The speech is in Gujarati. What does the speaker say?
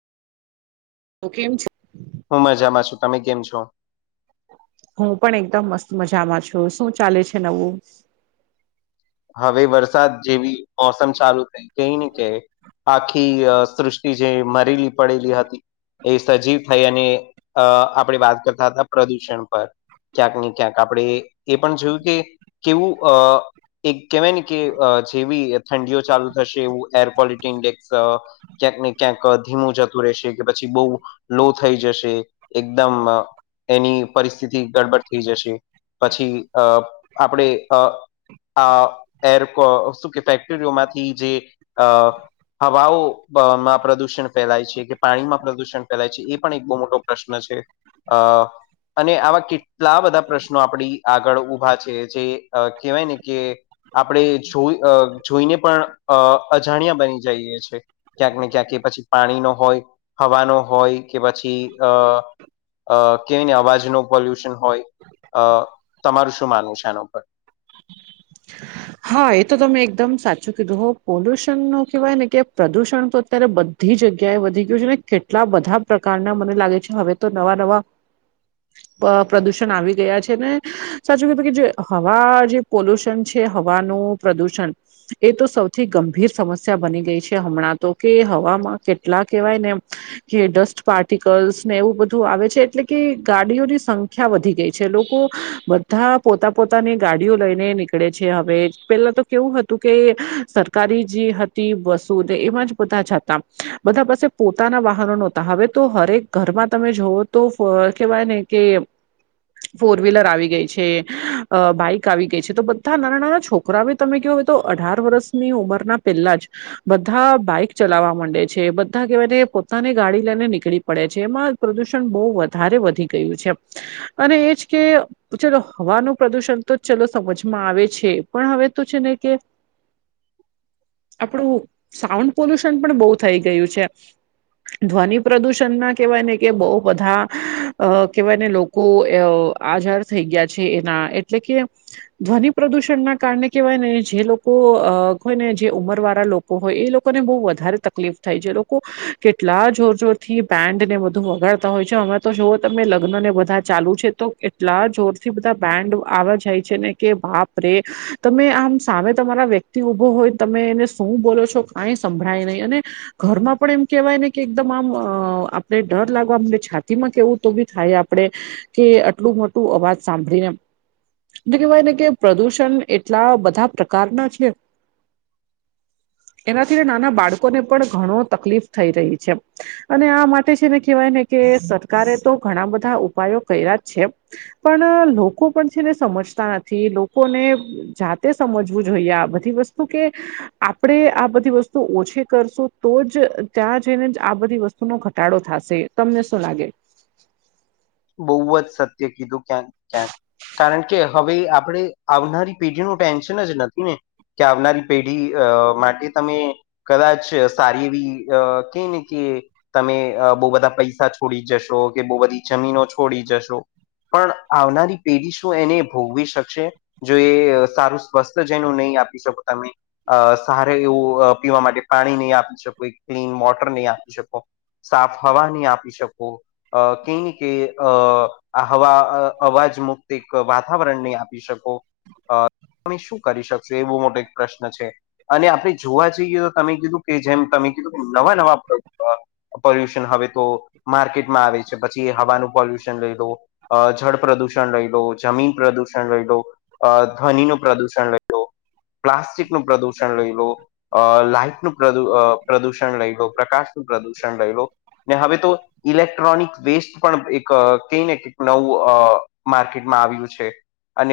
ઓ કેમ છ હું મજામાં છું. તમે કેમ છો? હું પણ એકદમ મસ્ત મજામાં છું. શું ચાલે છે નવું? હવે વરસાદ જેવી મોસમ ચાલુ થઈ કઈ ની કે. આખી સૃષ્ટિ જે મરેલી પડેલી હતી. એ સજીવ થઈ અને અ આપણે વાત કરતા હતા પ્રદૂષણ પર. ક્યાંક ને ક્યાંક આપણેે એ પણ જોયું કે કેવું અ એક કેહેવાય ને કે અ જેવી ઠંડીઓ ચાલુ થશે એવું એર ક્વોલિટી ઇન્ડેક્સ અ ક્યાંક ને ક્યાંક ધીમું જતું રેશે કે પછી બહુ લો થઈ જશે એકદમ અ એની પરિસ્થિતિ ગડબડ થઈ જશે. પછી અ આપણે અ આ એર ક શું કે ફેક્ટરીઓમાંથી જે અ હવાઓમાં પ્રદૂષણ ફેલાય છે કે, પાણીમાં પ્રદુષણ ફેલાય છે, એ પણ એક બહુ મોટો પ્રશ્ન છે. અ અને આવા કેટલા બધા પ્રશ્નો આપડી આગળ ઉભા છે જે અ કહેવાય ને કે આપણે જોઈ અ જોઈને પણ અ અજાણ્યા બની જાઈએ છે. ક્યાંક ને ક્યાંક એ પછી પાણીનો હોય, હવાનો હોય કે, પછી અ અ કેઈ ને અવાજનું પોલ્યુશન હોય અ, તમારું શું માનવું છે આના ઉપર? હા એ તો તમે એકદમ સાચું કીધું હો. પોલ્યુશનનો કહેવાય ને કે પ્રદુષણ તો અત્યારે બધ બધી જગ્યાએ વધી ગયું છે. ને કેટલા બધા પ્રકારના મને લાગે છે હવે તો નવા નવા [inaudible] અ પ્રદુષણ આવી ગયા છે ને સાચું કીધું કે જે હવા જે પોલ્યુશન છે. હવાનું પ્રદૂષન. એ તો સૌથી ગંભીર સમસ્યા બની ગઈ છે. હમણાં તો કે હવામાં કેટલા કહેવાય ને કે ડસ્ટ પાર્ટિકલ્સને એવું બધું આવે છે. એટલે કે ગાડીઓની સંખ્યા વધી ગઈ છે લોકો બધા પોતા પોતાની ગાડીઓ લઈ ને નીકળે છે હવે. પેલા તો કેવું હતું કે, સરકારી જે હતી બસુને એમાં જ બધા જાતા. બધા પાસે પોતાના વાહનો નોતા. હવે તો હરેક ઘરમાં તમે જોવો તો કેવાય ને કે ફોર વ્હીલર આવી ગઈ છે, અ બાઈક આવી ગઈ છે. તો બધ ધા નાના નાના છોકરાએ તમે કયો તો, અઢાર વર્ષની ઉંમરના પહેલા જ. બધા બાઈક ચલાવા માંડે છે. બધા કહેવાય ને પોતાની ગાડી લઈને નીકળી પડે છે. એમાં પ્રદૂષણ બહુ વધારે વધી ગયું છે. અને એજ કે, ચલો હવાનું પ્રદુષણ તો ચલો સમજ માં આવે છે. પણ હવે તો છે ને કે આપણું સાઉન્ડ પોલ્યુશન પણ બહુ થઈ ગયું છે. ધ્વનિ પ્રદૂષણના કહેવાય ને કે, બહુ બધા અ કહેવાય ને લોક કો એ આઝાર થઈ ગયા છે એના એટલે કે ધ્વનિ પ્રદુષણના કારણે કેવાય ને, જે લોકો અ હોય ને જે ઉંમરવારા લોક કો હોય એ લોકોને બહુ વધારે તકલીફ થાય જે લોકો કેટલા જોર જોરથી. બેન્ડ ને બધું વગાડતા હોય છે. અમે તો જોઓ તમે લગ્ન ને બધા ચાલુ છે તો. એટલા જોરથી બધા બેન્ડ આવા જાય છે ને. કે બાપ રે! તમે આમ સામે તમારા વ્યક્તિ ઉભો હોય ન તમે એને શું બોલો છો કાઈ સંભળાય નહીં અને ઘરમાં પણ એમ કેવાય ને કે, એકદમ આમ આપણે ડર લાગવા આમને. છાતી માં કેવું? તો બી થાય આપે કે. આટલું મોટું અવાજ સાંભળીને. કેવાય ને કે પ્રદૂષણ એટલા બધા પ્રકારના છે. એનાથી નાના બાળકોને પણ ઘણો તકલીફ થઈ રહી છે. અને આ માટે છે ને કેહેવાય ને કે, સરકારે તો ઘણા બધા ઉપાયો કર્યા જ છે. પણ લોકો પણ છે ને સમજ. નથી લોકોને જાતે સમજવું જોઈએ. બધી વસ્તુ કે. આપણે આ બધી વસ્તુ ઓછી કરશું, તો જ ત્યાં જઈને જ આ બધી વસ્તુ. નો ઘટાડો થશે તમને શું લાગે બહુ જ સત્ય કીધું ક્યાંક ક્યાંક કારણ કે હવે આપણે આવનારી પેઢી ન ટેન્શન જ નથી ને કે આવનારી પેઢી અ માટે તમે. કદાચ સારી એવી કે ને કે. તમે બહુ બધા પૈસા છોડી જશો. કે બહુ બધી જમીનો છોડી જશો. પણ આવનારી પેઢી શું એને ભોગવી શકશે? જો એ સારું સ્વસ્થ જેનું નહી આપી શકો તમે. અ સારે એવું પીવા માટે પાણી નહી આપી શકો. ક્લીન વોટર નહી આપી શકો. સાફ હવા નહી આપી શકો. કઈ કે અ હવા અવાજ મુક્ત એક વાતાવરણને આપી શકો. અ તમે શું કરી શકશો? એ બુ મોટો એક પ્રશ્ન છે. અને આપણે જોવા જઈએ તો, તમે કીધું કે જેમ તમે કીધું કે નવા નવા. પોલ્યુશન હવે તો માર્કેટમાં આવે છે. પછી જે હવાનું પોલ્યુષન લઈ લો. જળ પ્રદુષણ લઈ લો. જમીન પ્રદુષણ લઈ લો. અ ધ્વનિનું પ્રદુષણ લઈ લો પ્લાસ્ટિકનું પ્રદુષણ લઈ લો અ લાઈટનું પ્રદુષણ લઈ લો પ્રકાશનું પ્રદુષણ લઈ લો ને હવે તો ઇલેક્ટ્રોનિક વેસ્ટ પણ એક કઈ ને કક નવું માર્કેટમાં આવ્યું છે અને